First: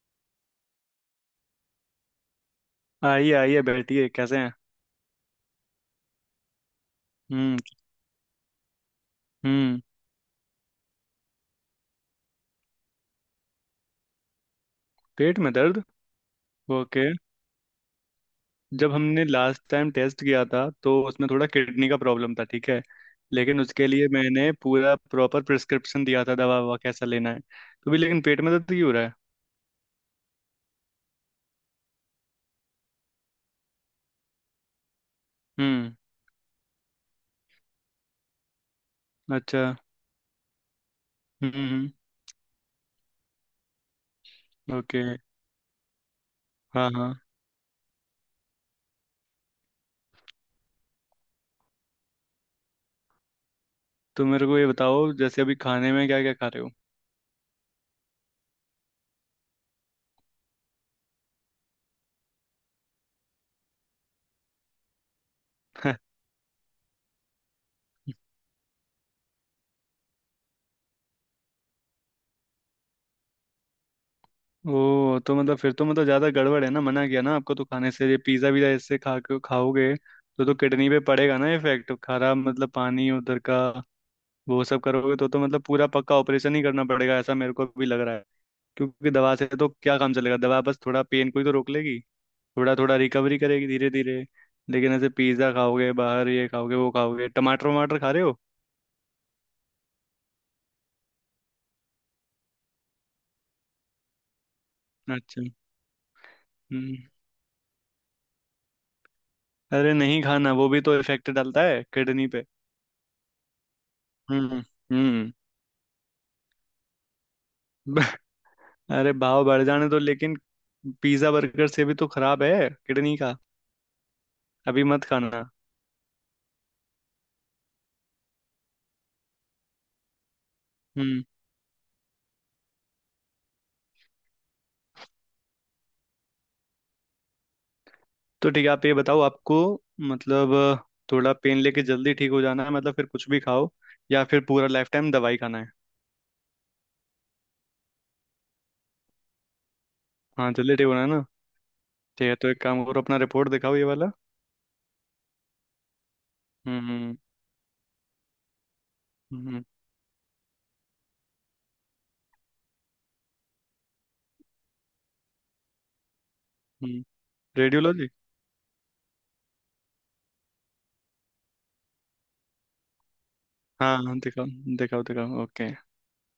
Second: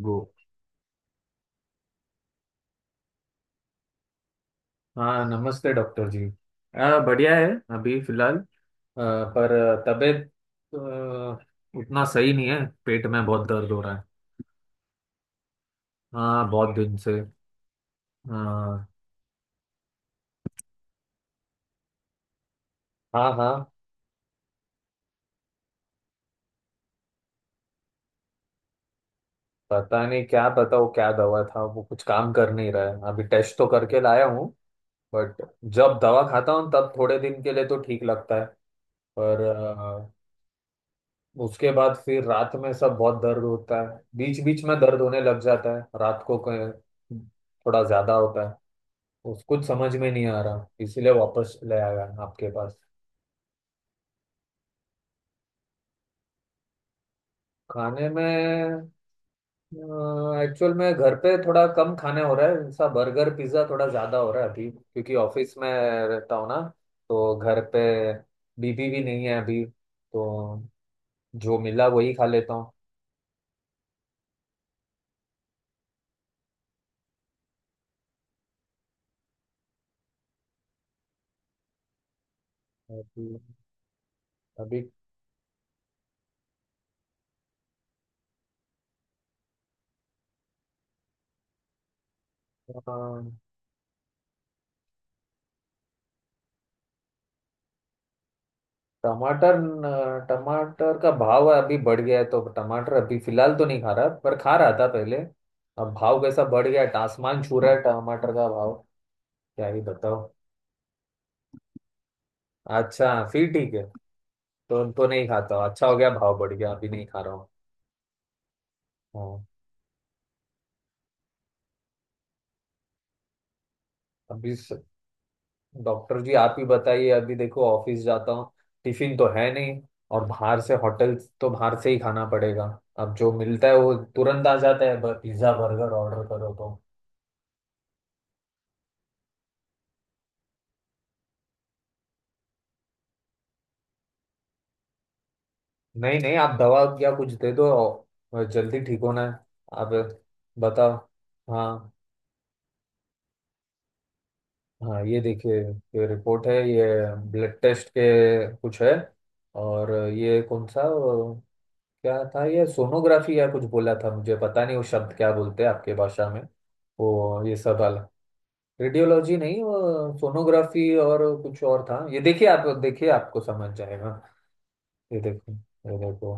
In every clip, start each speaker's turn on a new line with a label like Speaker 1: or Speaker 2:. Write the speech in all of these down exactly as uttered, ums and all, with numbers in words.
Speaker 1: वो।
Speaker 2: आइए आइए बैठिए। कैसे हैं?
Speaker 1: हाँ, नमस्ते डॉक्टर जी। आ, बढ़िया है।
Speaker 2: हम्म।
Speaker 1: अभी फिलहाल आ,
Speaker 2: हम्म।
Speaker 1: पर तबीयत आ, उतना सही नहीं है। पेट में बहुत दर्द हो रहा है।
Speaker 2: पेट में दर्द।
Speaker 1: हाँ, बहुत दिन
Speaker 2: ओके।
Speaker 1: से। हाँ।
Speaker 2: जब हमने लास्ट टाइम टेस्ट किया था तो उसमें थोड़ा किडनी का प्रॉब्लम था, ठीक है?
Speaker 1: हाँ।
Speaker 2: लेकिन
Speaker 1: हाँ,
Speaker 2: उसके लिए मैंने पूरा प्रॉपर प्रिस्क्रिप्शन दिया था, दवा ववा कैसा लेना है। तो भी लेकिन पेट में दर्द क्यों हो रहा है?
Speaker 1: पता नहीं क्या बताओ, क्या दवा था वो, कुछ काम कर नहीं रहा है। अभी टेस्ट तो करके लाया हूँ। बट
Speaker 2: हम्म।
Speaker 1: जब दवा खाता हूँ तब थोड़े दिन के लिए तो ठीक लगता है। पर
Speaker 2: अच्छा। हम्म।
Speaker 1: उसके
Speaker 2: हम्म।
Speaker 1: बाद फिर रात में सब बहुत दर्द होता है। बीच बीच में दर्द
Speaker 2: ओके।
Speaker 1: होने लग जाता है रात को। क-
Speaker 2: हाँ हाँ।
Speaker 1: थोड़ा ज्यादा होता है। उस कुछ समझ में नहीं आ रहा, इसीलिए वापस ले आया आपके पास।
Speaker 2: तो मेरे को ये बताओ, जैसे अभी खाने में क्या क्या खा रहे हो?
Speaker 1: खाने में एक्चुअल में घर पे थोड़ा कम खाने हो रहा है। ऐसा बर्गर पिज्जा थोड़ा ज्यादा हो रहा है अभी, क्योंकि ऑफिस में रहता हूँ ना। तो घर पे बीबी भी नहीं है अभी, तो जो मिला वही खा लेता हूँ।
Speaker 2: ओ तो मतलब, फिर तो मतलब ज्यादा गड़बड़ है ना। मना किया ना आपको तो खाने से? ये पिज्जा वीजा ऐसे खा के खाओगे तो तो किडनी पे पड़ेगा ना इफेक्ट, खराब मतलब पानी
Speaker 1: अभी।
Speaker 2: उधर का। वो सब
Speaker 1: अभी
Speaker 2: करोगे तो तो मतलब पूरा पक्का ऑपरेशन ही करना पड़ेगा, ऐसा मेरे को भी लग रहा है। क्योंकि दवा से तो क्या काम चलेगा, दवा बस थोड़ा पेन को ही तो रोक लेगी, थोड़ा थोड़ा रिकवरी करेगी धीरे धीरे। लेकिन ऐसे पिज्जा खाओगे, बाहर ये खाओगे वो खाओगे, टमाटर वमाटर खा रहे हो?
Speaker 1: टमाटर न- टमाटर का भाव अभी बढ़ गया है, तो टमाटर अभी फिलहाल तो नहीं खा रहा, पर खा रहा था पहले।
Speaker 2: अच्छा।
Speaker 1: अब भाव कैसा बढ़ गया है,
Speaker 2: हम्म।
Speaker 1: आसमान छू रहा है टमाटर का भाव। क्या ही
Speaker 2: अरे
Speaker 1: बताओ।
Speaker 2: नहीं खाना वो भी तो इफेक्ट डालता है किडनी पे।
Speaker 1: अच्छा, फिर ठीक है।
Speaker 2: हम्म।
Speaker 1: तो तो नहीं
Speaker 2: हम्म।
Speaker 1: खाता हूँ। अच्छा हो गया भाव बढ़ गया, अभी नहीं खा रहा हूँ।
Speaker 2: अरे भाव
Speaker 1: हाँ।
Speaker 2: बढ़ जाने तो, लेकिन पिज्जा बर्गर से भी तो खराब है किडनी का।
Speaker 1: अभी स-
Speaker 2: अभी मत खाना।
Speaker 1: डॉक्टर जी, आप ही बताइए। अभी देखो, ऑफिस जाता हूँ, टिफिन तो है नहीं, और बाहर से होटल,
Speaker 2: हम्म।
Speaker 1: तो बाहर से ही खाना पड़ेगा। अब जो मिलता है वो तुरंत आ जाता है, पिज्जा बर्गर ऑर्डर करो तो।
Speaker 2: तो ठीक है, आप ये बताओ आपको, मतलब थोड़ा पेन लेके जल्दी ठीक हो जाना है, मतलब फिर कुछ भी खाओ। या फिर पूरा लाइफ टाइम दवाई खाना है?
Speaker 1: नहीं नहीं, आप दवा या कुछ दे दो, और जल्दी ठीक होना है। आप
Speaker 2: हाँ जल्दी ठीक
Speaker 1: बताओ।
Speaker 2: होना है ना।
Speaker 1: हाँ।
Speaker 2: ठीक है, तो एक काम करो, अपना रिपोर्ट दिखाओ ये वाला।
Speaker 1: हाँ, ये देखिए ये रिपोर्ट है ये,
Speaker 2: हम्म।
Speaker 1: ब्लड टेस्ट के कुछ है।
Speaker 2: हम्म।
Speaker 1: और ये कौन सा वो, क्या था ये, सोनोग्राफी या कुछ बोला था? मुझे पता नहीं वो शब्द क्या बोलते हैं आपके भाषा में,
Speaker 2: हम्म।
Speaker 1: वो ये सब वाला।
Speaker 2: रेडियोलॉजी।
Speaker 1: रेडियोलॉजी नहीं, वो सोनोग्राफी और कुछ और था। ये देखिए, आप देखिए आपको समझ
Speaker 2: हाँ हाँ,
Speaker 1: जाएगा।
Speaker 2: दिखाओ दिखाओ
Speaker 1: ये
Speaker 2: दिखाओ।
Speaker 1: देखो।
Speaker 2: ओके।
Speaker 1: ये देखो।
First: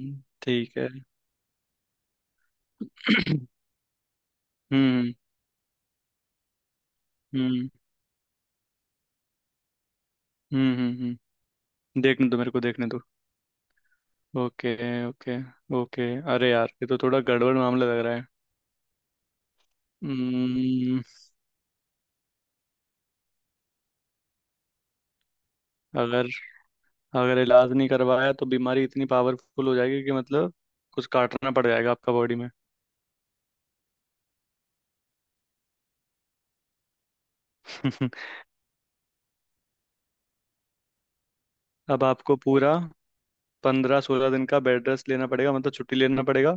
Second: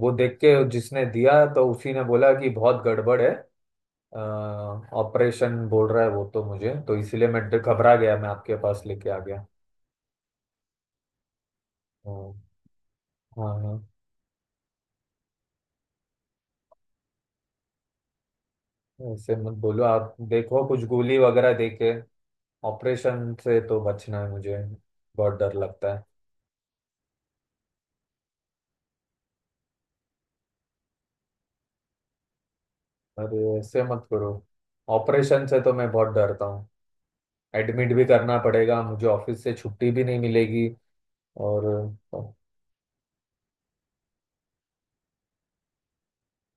Speaker 1: वो देख के
Speaker 2: ठीक है।
Speaker 1: जिसने दिया तो उसी ने बोला कि बहुत गड़बड़ है।
Speaker 2: हम्म।
Speaker 1: ऑपरेशन बोल रहा है वो तो, मुझे तो इसीलिए मैं डर-
Speaker 2: हम्म।
Speaker 1: घबरा गया, मैं आपके पास लेके आ गया।
Speaker 2: हम्म। हम्म। हम्म। देखने
Speaker 1: हाँ।
Speaker 2: दो, मेरे को देखने दो।
Speaker 1: हाँ। हाँ।
Speaker 2: ओके। ओके। ओके। अरे यार, ये तो थोड़ा गड़बड़ मामला लग रहा है।
Speaker 1: ऐसे मत बोलो, आप देखो कुछ
Speaker 2: हम्म।
Speaker 1: गोली वगैरह दे के। ऑपरेशन से तो बचना है मुझे, बहुत डर लगता है।
Speaker 2: अगर अगर इलाज नहीं करवाया तो बीमारी इतनी पावरफुल हो जाएगी कि मतलब कुछ काटना पड़ जाएगा आपका बॉडी में।
Speaker 1: अरे ऐसे मत करो। ऑपरेशन से तो मैं बहुत डरता हूँ। एडमिट भी करना पड़ेगा, मुझे ऑफिस से छुट्टी भी नहीं मिलेगी। और
Speaker 2: अब आपको पूरा पंद्रह सोलह दिन का बेड रेस्ट लेना पड़ेगा, मतलब छुट्टी लेना पड़ेगा।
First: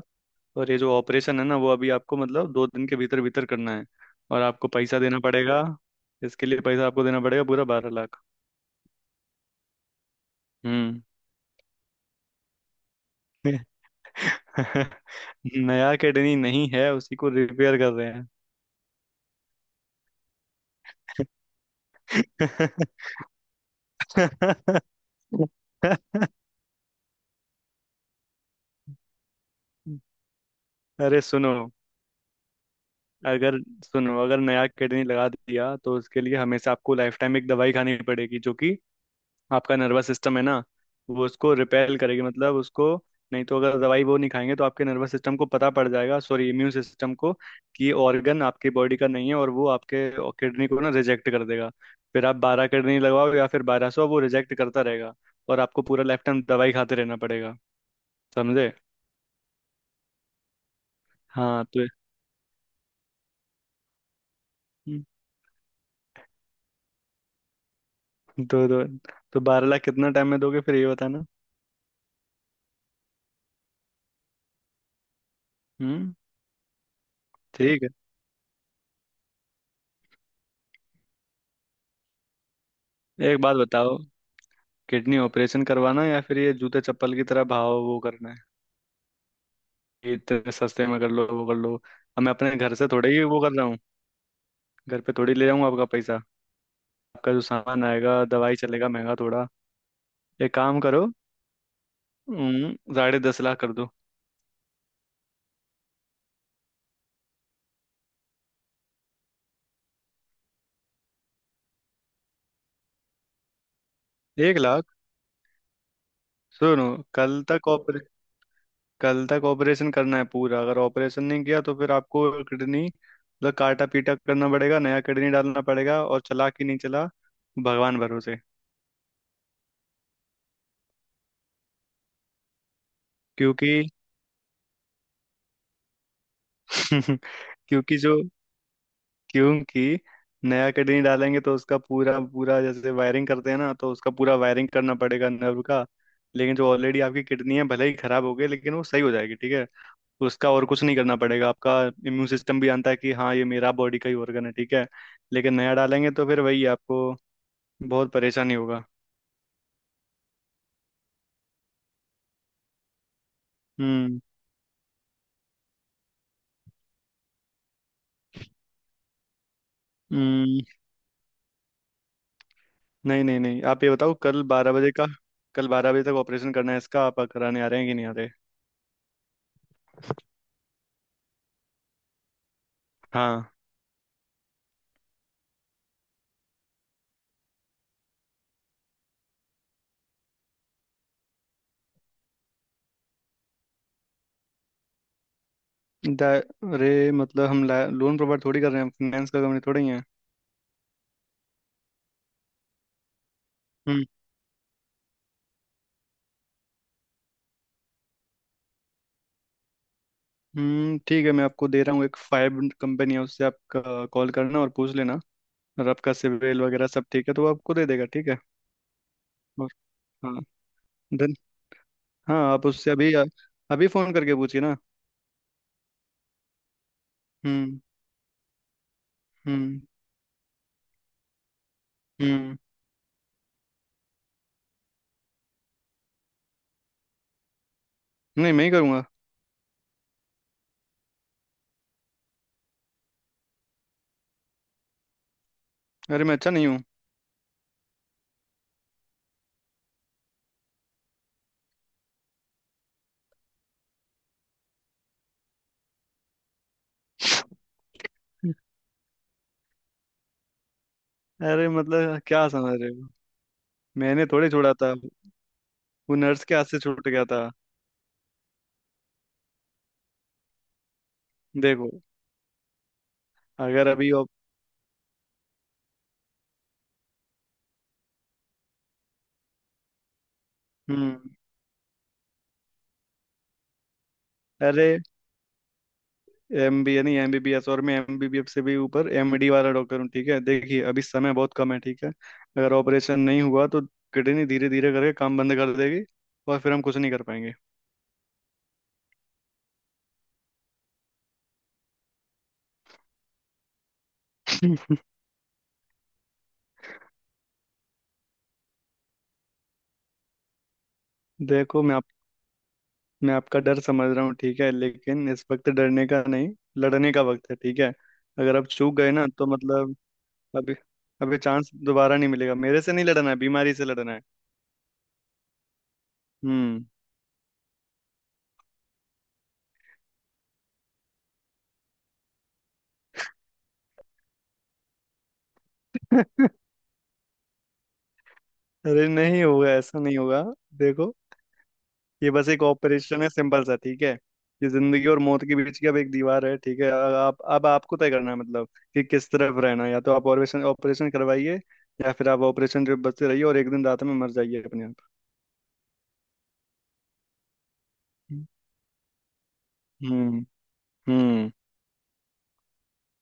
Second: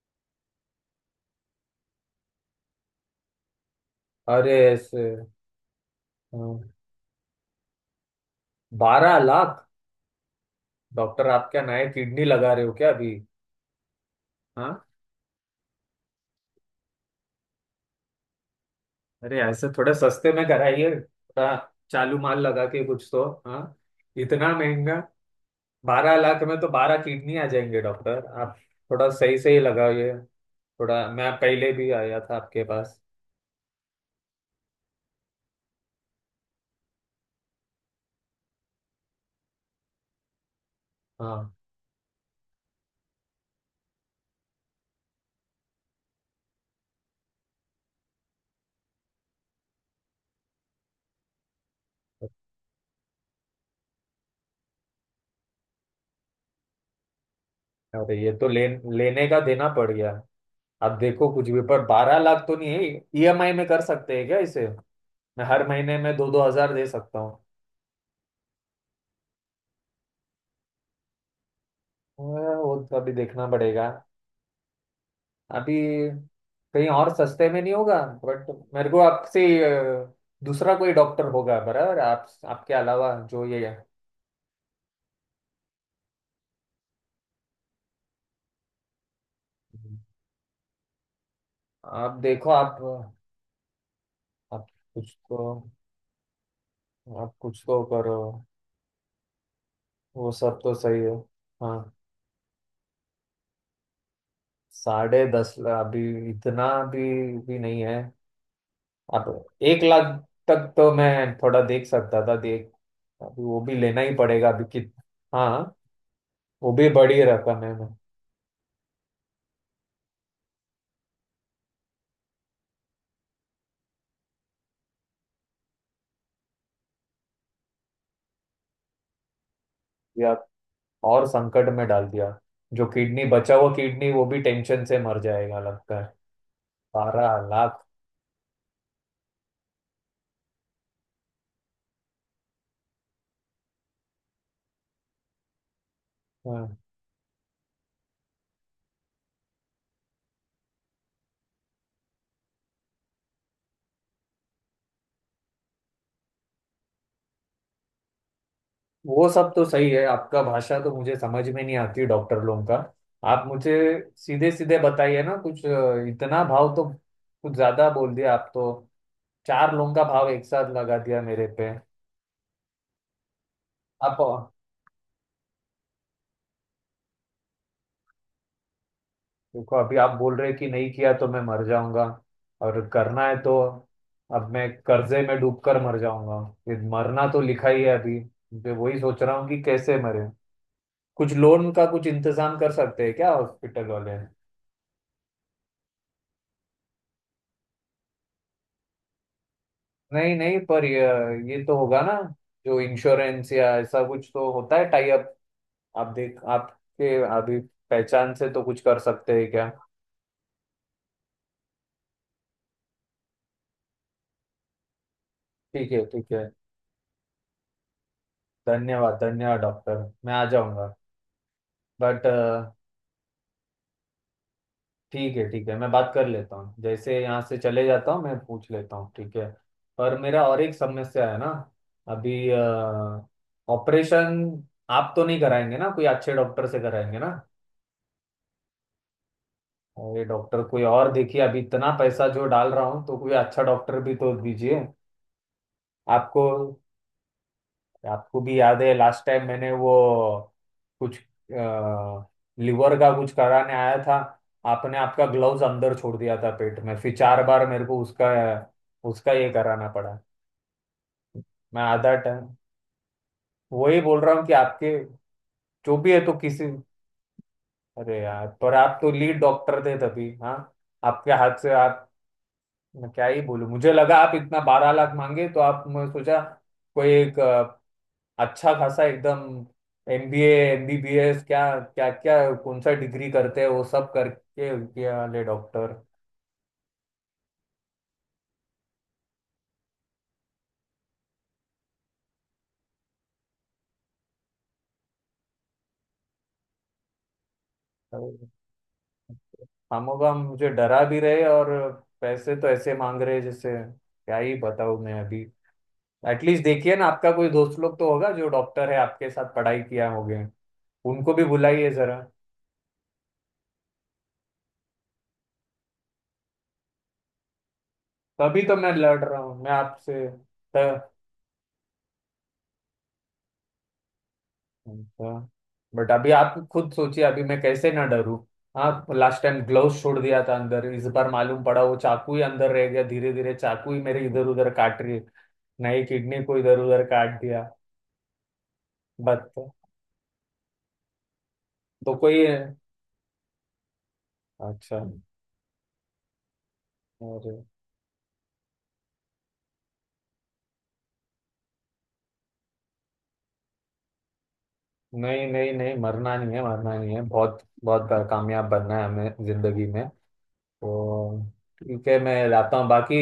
Speaker 2: और ये जो ऑपरेशन है ना वो अभी आपको मतलब दो दिन के भीतर भीतर करना है। और
Speaker 1: अरे
Speaker 2: आपको पैसा
Speaker 1: ऐसे
Speaker 2: देना पड़ेगा, इसके लिए पैसा आपको देना पड़ेगा, पूरा बारह लाख।
Speaker 1: बारह लाख?
Speaker 2: हम्म।
Speaker 1: डॉक्टर आप क्या नए किडनी लगा रहे हो क्या अभी? हाँ।
Speaker 2: नया किडनी नहीं है, उसी को रिपेयर कर रहे हैं।
Speaker 1: अरे ऐसे थोड़ा सस्ते में कराइए थोड़ा, चालू माल लगा के कुछ तो। हाँ। इतना महंगा? बारह लाख में तो बारह किडनी आ जाएंगे डॉक्टर आप। थोड़ा सही सही लगाइए थोड़ा।
Speaker 2: अरे
Speaker 1: मैं
Speaker 2: सुनो,
Speaker 1: पहले भी आया था आपके पास।
Speaker 2: अगर सुनो अगर नया किडनी लगा दिया तो उसके लिए हमेशा आपको लाइफ टाइम एक दवाई खानी पड़ेगी, जो कि आपका नर्वस सिस्टम है ना, वो उसको
Speaker 1: हाँ।
Speaker 2: रिपेल करेगी, मतलब उसको। नहीं तो अगर दवाई वो नहीं खाएंगे तो आपके नर्वस सिस्टम को पता पड़ जाएगा, सॉरी इम्यून सिस्टम को, कि ऑर्गन आपके बॉडी का नहीं है, और वो आपके किडनी को ना रिजेक्ट कर देगा। फिर आप बारह किडनी लगवाओ या फिर बारह सौ, वो रिजेक्ट करता रहेगा। और आपको पूरा लाइफ टाइम दवाई खाते रहना पड़ेगा।
Speaker 1: अरे ये तो ले,
Speaker 2: समझे?
Speaker 1: लेने का देना पड़ गया। आप देखो कुछ भी,
Speaker 2: हाँ
Speaker 1: पर
Speaker 2: तो।
Speaker 1: बारह लाख तो नहीं है। ईएमआई में कर सकते हैं क्या इसे?
Speaker 2: हम्म।
Speaker 1: मैं हर महीने में दो दो हजार दे सकता हूँ।
Speaker 2: दो दो। तो बारह लाख कितना टाइम में दोगे फिर, ये बताना।
Speaker 1: हाँ, वो तो अभी देखना पड़ेगा। अभी
Speaker 2: हम्म।
Speaker 1: कहीं और सस्ते में नहीं
Speaker 2: ठीक
Speaker 1: होगा? बट मेरे को आपसे अ, दूसरा कोई डॉक्टर होगा बराबर आप, आपके अलावा
Speaker 2: है, एक
Speaker 1: जो
Speaker 2: बात
Speaker 1: ये है?
Speaker 2: बताओ, किडनी ऑपरेशन करवाना या फिर ये जूते चप्पल की तरह भाव वो करना है? ये इतने सस्ते में कर लो, वो कर लो।
Speaker 1: आप
Speaker 2: अब मैं
Speaker 1: देखो
Speaker 2: अपने घर
Speaker 1: आप
Speaker 2: से थोड़े ही वो कर रहा हूँ।
Speaker 1: आप
Speaker 2: घर पे
Speaker 1: कुछ
Speaker 2: थोड़ी
Speaker 1: तो
Speaker 2: ले जाऊंगा आपका पैसा। आपका
Speaker 1: आप
Speaker 2: जो
Speaker 1: कुछ तो
Speaker 2: सामान आएगा,
Speaker 1: करो।
Speaker 2: दवाई चलेगा महंगा थोड़ा।
Speaker 1: वो
Speaker 2: एक
Speaker 1: सब तो
Speaker 2: काम
Speaker 1: सही
Speaker 2: करो।
Speaker 1: है। हाँ।
Speaker 2: हम्म। साढ़े दस लाख कर दो।
Speaker 1: साढ़े दस लाख? अभी इतना भी भी नहीं है। अब एक लाख तक तो मैं थोड़ा देख सकता था, देख अभी वो भी लेना ही पड़ेगा
Speaker 2: एक
Speaker 1: अभी।
Speaker 2: लाख
Speaker 1: कित हाँ, वो भी
Speaker 2: सुनो,
Speaker 1: बड़ी
Speaker 2: कल
Speaker 1: रकम
Speaker 2: तक,
Speaker 1: है।
Speaker 2: कल तक ऑपरेशन करना है पूरा। अगर ऑपरेशन नहीं किया तो फिर आपको किडनी मतलब काटा पीटा करना पड़ेगा, नया किडनी डालना पड़ेगा, और चला कि नहीं चला, भगवान भरोसे।
Speaker 1: मैं और संकट में डाल दिया। जो किडनी बचा हुआ
Speaker 2: क्योंकि
Speaker 1: किडनी वो भी टेंशन से मर जाएगा लगता है। बारह लाख।
Speaker 2: क्योंकि जो क्योंकि नया किडनी डालेंगे तो उसका पूरा पूरा, जैसे वायरिंग करते हैं ना, तो उसका पूरा वायरिंग करना पड़ेगा नर्व का। लेकिन जो
Speaker 1: हाँ,
Speaker 2: ऑलरेडी आपकी किडनी है, भले ही खराब हो गई, लेकिन वो सही हो जाएगी, ठीक है? उसका और कुछ नहीं करना पड़ेगा आपका। इम्यून सिस्टम भी जानता है कि हाँ ये मेरा बॉडी का ही organ है, ठीक है? लेकिन नया डालेंगे तो फिर वही आपको बहुत परेशानी होगा।
Speaker 1: वो सब तो सही है। आपका भाषा तो मुझे समझ में नहीं आती डॉक्टर लोगों का। आप मुझे
Speaker 2: हम्म।
Speaker 1: सीधे सीधे बताइए ना, कुछ अ, इतना भाव तो कुछ ज्यादा बोल दिया आप तो। चार लोगों का भाव एक
Speaker 2: हम्म।
Speaker 1: साथ लगा दिया मेरे पे।
Speaker 2: नहीं नहीं नहीं, आप ये बताओ, कल
Speaker 1: आप
Speaker 2: बारह बजे का, कल बारह बजे तक ऑपरेशन करना है इसका, आप कराने आ रहे हैं कि नहीं आ रहे?
Speaker 1: देखो। अभी आप बोल रहे कि नहीं किया तो मैं मर जाऊंगा, और करना है
Speaker 2: हाँ।
Speaker 1: तो अब मैं कर्जे में डूबकर मर जाऊंगा। ये मरना तो लिखा ही है अभी, मैं वही सोच रहा हूँ कि कैसे मरे। कुछ लोन का कुछ इंतजाम कर सकते हैं क्या हॉस्पिटल वाले?
Speaker 2: दा- अरे मतलब हम लोन प्रोवाइड थोड़ी कर रहे हैं, फाइनेंस का कंपनी थोड़ी है।
Speaker 1: नहीं नहीं, पर ये ये तो होगा ना, जो इंश्योरेंस या ऐसा
Speaker 2: हम्म।
Speaker 1: कुछ तो होता है, टाई अप। आप देख आपके अभी पहचान से तो कुछ कर सकते हैं क्या?
Speaker 2: हम्म। ठीक है, मैं आपको दे रहा हूँ, एक फाइव कंपनी है, उससे आप कॉल करना और पूछ लेना। और
Speaker 1: ठीक है
Speaker 2: आपका
Speaker 1: ठीक है,
Speaker 2: सिविल वगैरह सब ठीक है तो वो आपको दे देगा, ठीक है?
Speaker 1: धन्यवाद धन्यवाद
Speaker 2: और
Speaker 1: डॉक्टर। मैं
Speaker 2: हाँ।
Speaker 1: आ जाऊंगा।
Speaker 2: धन
Speaker 1: बट
Speaker 2: हाँ आप उससे अभी, अभी फोन करके पूछिए ना।
Speaker 1: ठीक है ठीक है, मैं बात कर लेता हूँ। जैसे यहाँ से
Speaker 2: हम्म।
Speaker 1: चले जाता हूँ मैं पूछ लेता हूँ, ठीक है।
Speaker 2: हम्म।
Speaker 1: पर मेरा और एक समस्या है ना अभी।
Speaker 2: हम्म।
Speaker 1: ऑपरेशन आप तो नहीं कराएंगे ना, कोई अच्छे डॉक्टर से कराएंगे ना?
Speaker 2: नहीं, मैं ही करूँगा।
Speaker 1: और ये डॉक्टर कोई और देखिए, अभी इतना पैसा जो डाल रहा हूँ तो कोई अच्छा डॉक्टर भी तो दीजिए।
Speaker 2: अरे मैं
Speaker 1: आपको।
Speaker 2: अच्छा नहीं हूँ?
Speaker 1: आपको भी याद है लास्ट टाइम मैंने वो कुछ लिवर का कुछ कराने आया था, आपने आपका ग्लव्स अंदर छोड़ दिया था पेट में, फिर चार बार मेरे को उसका उसका ये कराना पड़ा।
Speaker 2: अरे
Speaker 1: मैं आधा
Speaker 2: मतलब क्या
Speaker 1: टाइम
Speaker 2: समझ रहे हो,
Speaker 1: वही बोल
Speaker 2: मैंने
Speaker 1: रहा हूँ
Speaker 2: थोड़े
Speaker 1: कि
Speaker 2: छोड़ा था,
Speaker 1: आपके जो भी
Speaker 2: वो
Speaker 1: है तो
Speaker 2: नर्स के
Speaker 1: किसी।
Speaker 2: हाथ से छूट गया था।
Speaker 1: अरे यार, पर आप तो लीड डॉक्टर थे तभी। हाँ, आपके हाथ से
Speaker 2: देखो
Speaker 1: आप। मैं क्या ही बोलूं,
Speaker 2: अगर
Speaker 1: मुझे
Speaker 2: अभी
Speaker 1: लगा
Speaker 2: आप।
Speaker 1: आप इतना बारह लाख मांगे तो आप, मैं सोचा कोई एक अ, अच्छा खासा एकदम एमबीए,
Speaker 2: हम्म।
Speaker 1: एमबीबीएस, क्या क्या क्या कौन सा डिग्री करते हैं वो सब करके
Speaker 2: अरे
Speaker 1: किया वाले डॉक्टर।
Speaker 2: एम बी ए नहीं, एम बी बी एस, और मैं एम बी बी एस से भी ऊपर एम डी वाला डॉक्टर हूँ, ठीक है? देखिए अभी समय बहुत कम है ठीक है? अगर ऑपरेशन नहीं हुआ तो किडनी धीरे धीरे करके काम बंद कर देगी और फिर हम कुछ नहीं कर पाएंगे।
Speaker 1: हम लोग हम मुझे डरा भी रहे, और पैसे तो ऐसे मांग रहे, जैसे क्या ही बताऊं मैं अभी। एटलीस्ट देखिए ना, आपका कोई दोस्त लोग तो होगा जो डॉक्टर है, आपके साथ पढ़ाई किया होगे, उनको भी
Speaker 2: देखो
Speaker 1: बुलाइए
Speaker 2: मैं आप
Speaker 1: जरा।
Speaker 2: मैं आपका डर समझ रहा हूँ, ठीक है? लेकिन इस वक्त डरने का नहीं, लड़ने का वक्त है, ठीक है? अगर
Speaker 1: तभी
Speaker 2: आप
Speaker 1: तो मैं
Speaker 2: चूक गए
Speaker 1: लड़
Speaker 2: ना
Speaker 1: रहा
Speaker 2: तो
Speaker 1: हूँ मैं
Speaker 2: मतलब
Speaker 1: आपसे।
Speaker 2: अभी, अभी चांस दोबारा नहीं मिलेगा। मेरे से नहीं लड़ना है, बीमारी से लड़ना है।
Speaker 1: अच्छा, बट अभी आप
Speaker 2: हम्म।
Speaker 1: खुद सोचिए अभी मैं कैसे ना डरूं। हाँ, लास्ट टाइम ग्लव्स छोड़ दिया था अंदर, इस बार मालूम पड़ा वो चाकू ही अंदर रह गया, धीरे धीरे चाकू ही मेरे इधर उधर काट रही है। नई किडनी को इधर उधर काट दिया।
Speaker 2: अरे
Speaker 1: बट
Speaker 2: नहीं
Speaker 1: तो।
Speaker 2: होगा, ऐसा नहीं होगा। देखो,
Speaker 1: तो
Speaker 2: ये
Speaker 1: कोई
Speaker 2: बस एक ऑपरेशन है सिंपल सा, ठीक है? ये
Speaker 1: अच्छा।
Speaker 2: जिंदगी और मौत के बीच की अब एक दीवार है, ठीक है? अब आप
Speaker 1: अरे
Speaker 2: अब आपको तय करना है, मतलब कि किस तरफ रहना है, या तो आप ऑपरेशन ऑपरेशन करवाइए, या फिर आप ऑपरेशन जो बचते रहिए और एक दिन रात में मर जाइए अपने आप।
Speaker 1: नहीं नहीं नहीं, मरना नहीं है, मरना नहीं है, बहुत बहुत कामयाब बनना है हमें जिंदगी में।
Speaker 2: हम्म।
Speaker 1: तो
Speaker 2: हम्म।
Speaker 1: ठीक है, मैं लाता हूँ। बाकी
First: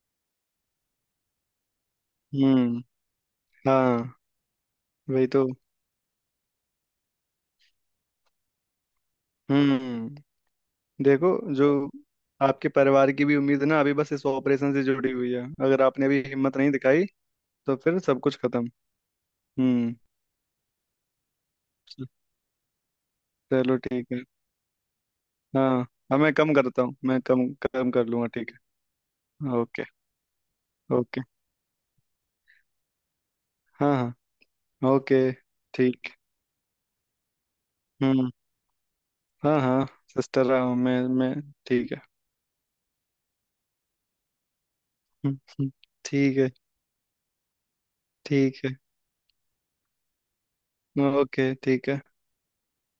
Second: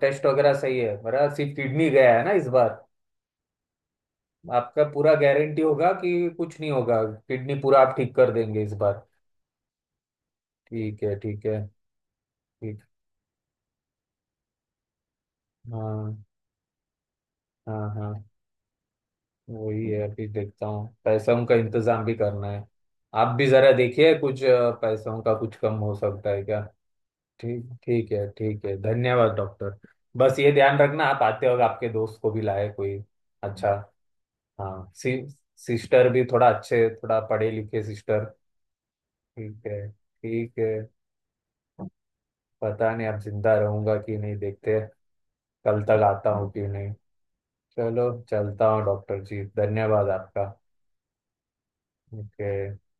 Speaker 1: टेस्ट वगैरह सही है, मेरा सिर्फ किडनी गया है ना इस
Speaker 2: हम्म।
Speaker 1: बार।
Speaker 2: हाँ
Speaker 1: आपका पूरा
Speaker 2: वही तो।
Speaker 1: गारंटी होगा कि कुछ नहीं होगा, किडनी पूरा आप ठीक कर देंगे इस बार?
Speaker 2: हम्म।
Speaker 1: ठीक है
Speaker 2: देखो
Speaker 1: ठीक है
Speaker 2: जो आपके
Speaker 1: ठीक।
Speaker 2: परिवार की भी उम्मीद ना अभी बस इस ऑपरेशन से जुड़ी हुई है, अगर आपने अभी
Speaker 1: हाँ
Speaker 2: हिम्मत नहीं दिखाई तो
Speaker 1: हाँ
Speaker 2: फिर सब
Speaker 1: हाँ,
Speaker 2: कुछ खत्म।
Speaker 1: वही
Speaker 2: हम्म।
Speaker 1: है। अभी देखता हूँ पैसों का इंतजाम भी करना है। आप भी जरा
Speaker 2: चलो ठीक
Speaker 1: देखिए
Speaker 2: है।
Speaker 1: कुछ अ, पैसों का कुछ कम
Speaker 2: हाँ।
Speaker 1: हो
Speaker 2: हाँ
Speaker 1: सकता
Speaker 2: मैं
Speaker 1: है
Speaker 2: कम
Speaker 1: क्या?
Speaker 2: करता हूँ, मैं कम
Speaker 1: ठीक
Speaker 2: कम कर
Speaker 1: ठीक
Speaker 2: लूंगा,
Speaker 1: है
Speaker 2: ठीक
Speaker 1: ठीक है, धन्यवाद
Speaker 2: है?
Speaker 1: डॉक्टर।
Speaker 2: ओके।
Speaker 1: बस ये ध्यान रखना,
Speaker 2: ओके।
Speaker 1: आप आते वक्त आपके दोस्त को भी लाए कोई अच्छा।
Speaker 2: हाँ हाँ।
Speaker 1: हाँ
Speaker 2: ओके।
Speaker 1: सि, सिस्टर
Speaker 2: ठीक।
Speaker 1: भी थोड़ा अच्छे, थोड़ा पढ़े लिखे सिस्टर।
Speaker 2: हम्म। हाँ
Speaker 1: ठीक
Speaker 2: हाँ,
Speaker 1: है
Speaker 2: सिस्टर
Speaker 1: ठीक
Speaker 2: रहा
Speaker 1: है।
Speaker 2: हूँ मैं मैं ठीक है।
Speaker 1: पता नहीं अब जिंदा रहूंगा कि नहीं, देखते
Speaker 2: हम्म। हम्म।
Speaker 1: कल तक आता
Speaker 2: ठीक
Speaker 1: हूँ
Speaker 2: है।
Speaker 1: कि नहीं। चलो,
Speaker 2: ठीक
Speaker 1: चलता
Speaker 2: है।
Speaker 1: हूँ डॉक्टर जी, धन्यवाद आपका।
Speaker 2: ओके। ठीक है।
Speaker 1: ओके।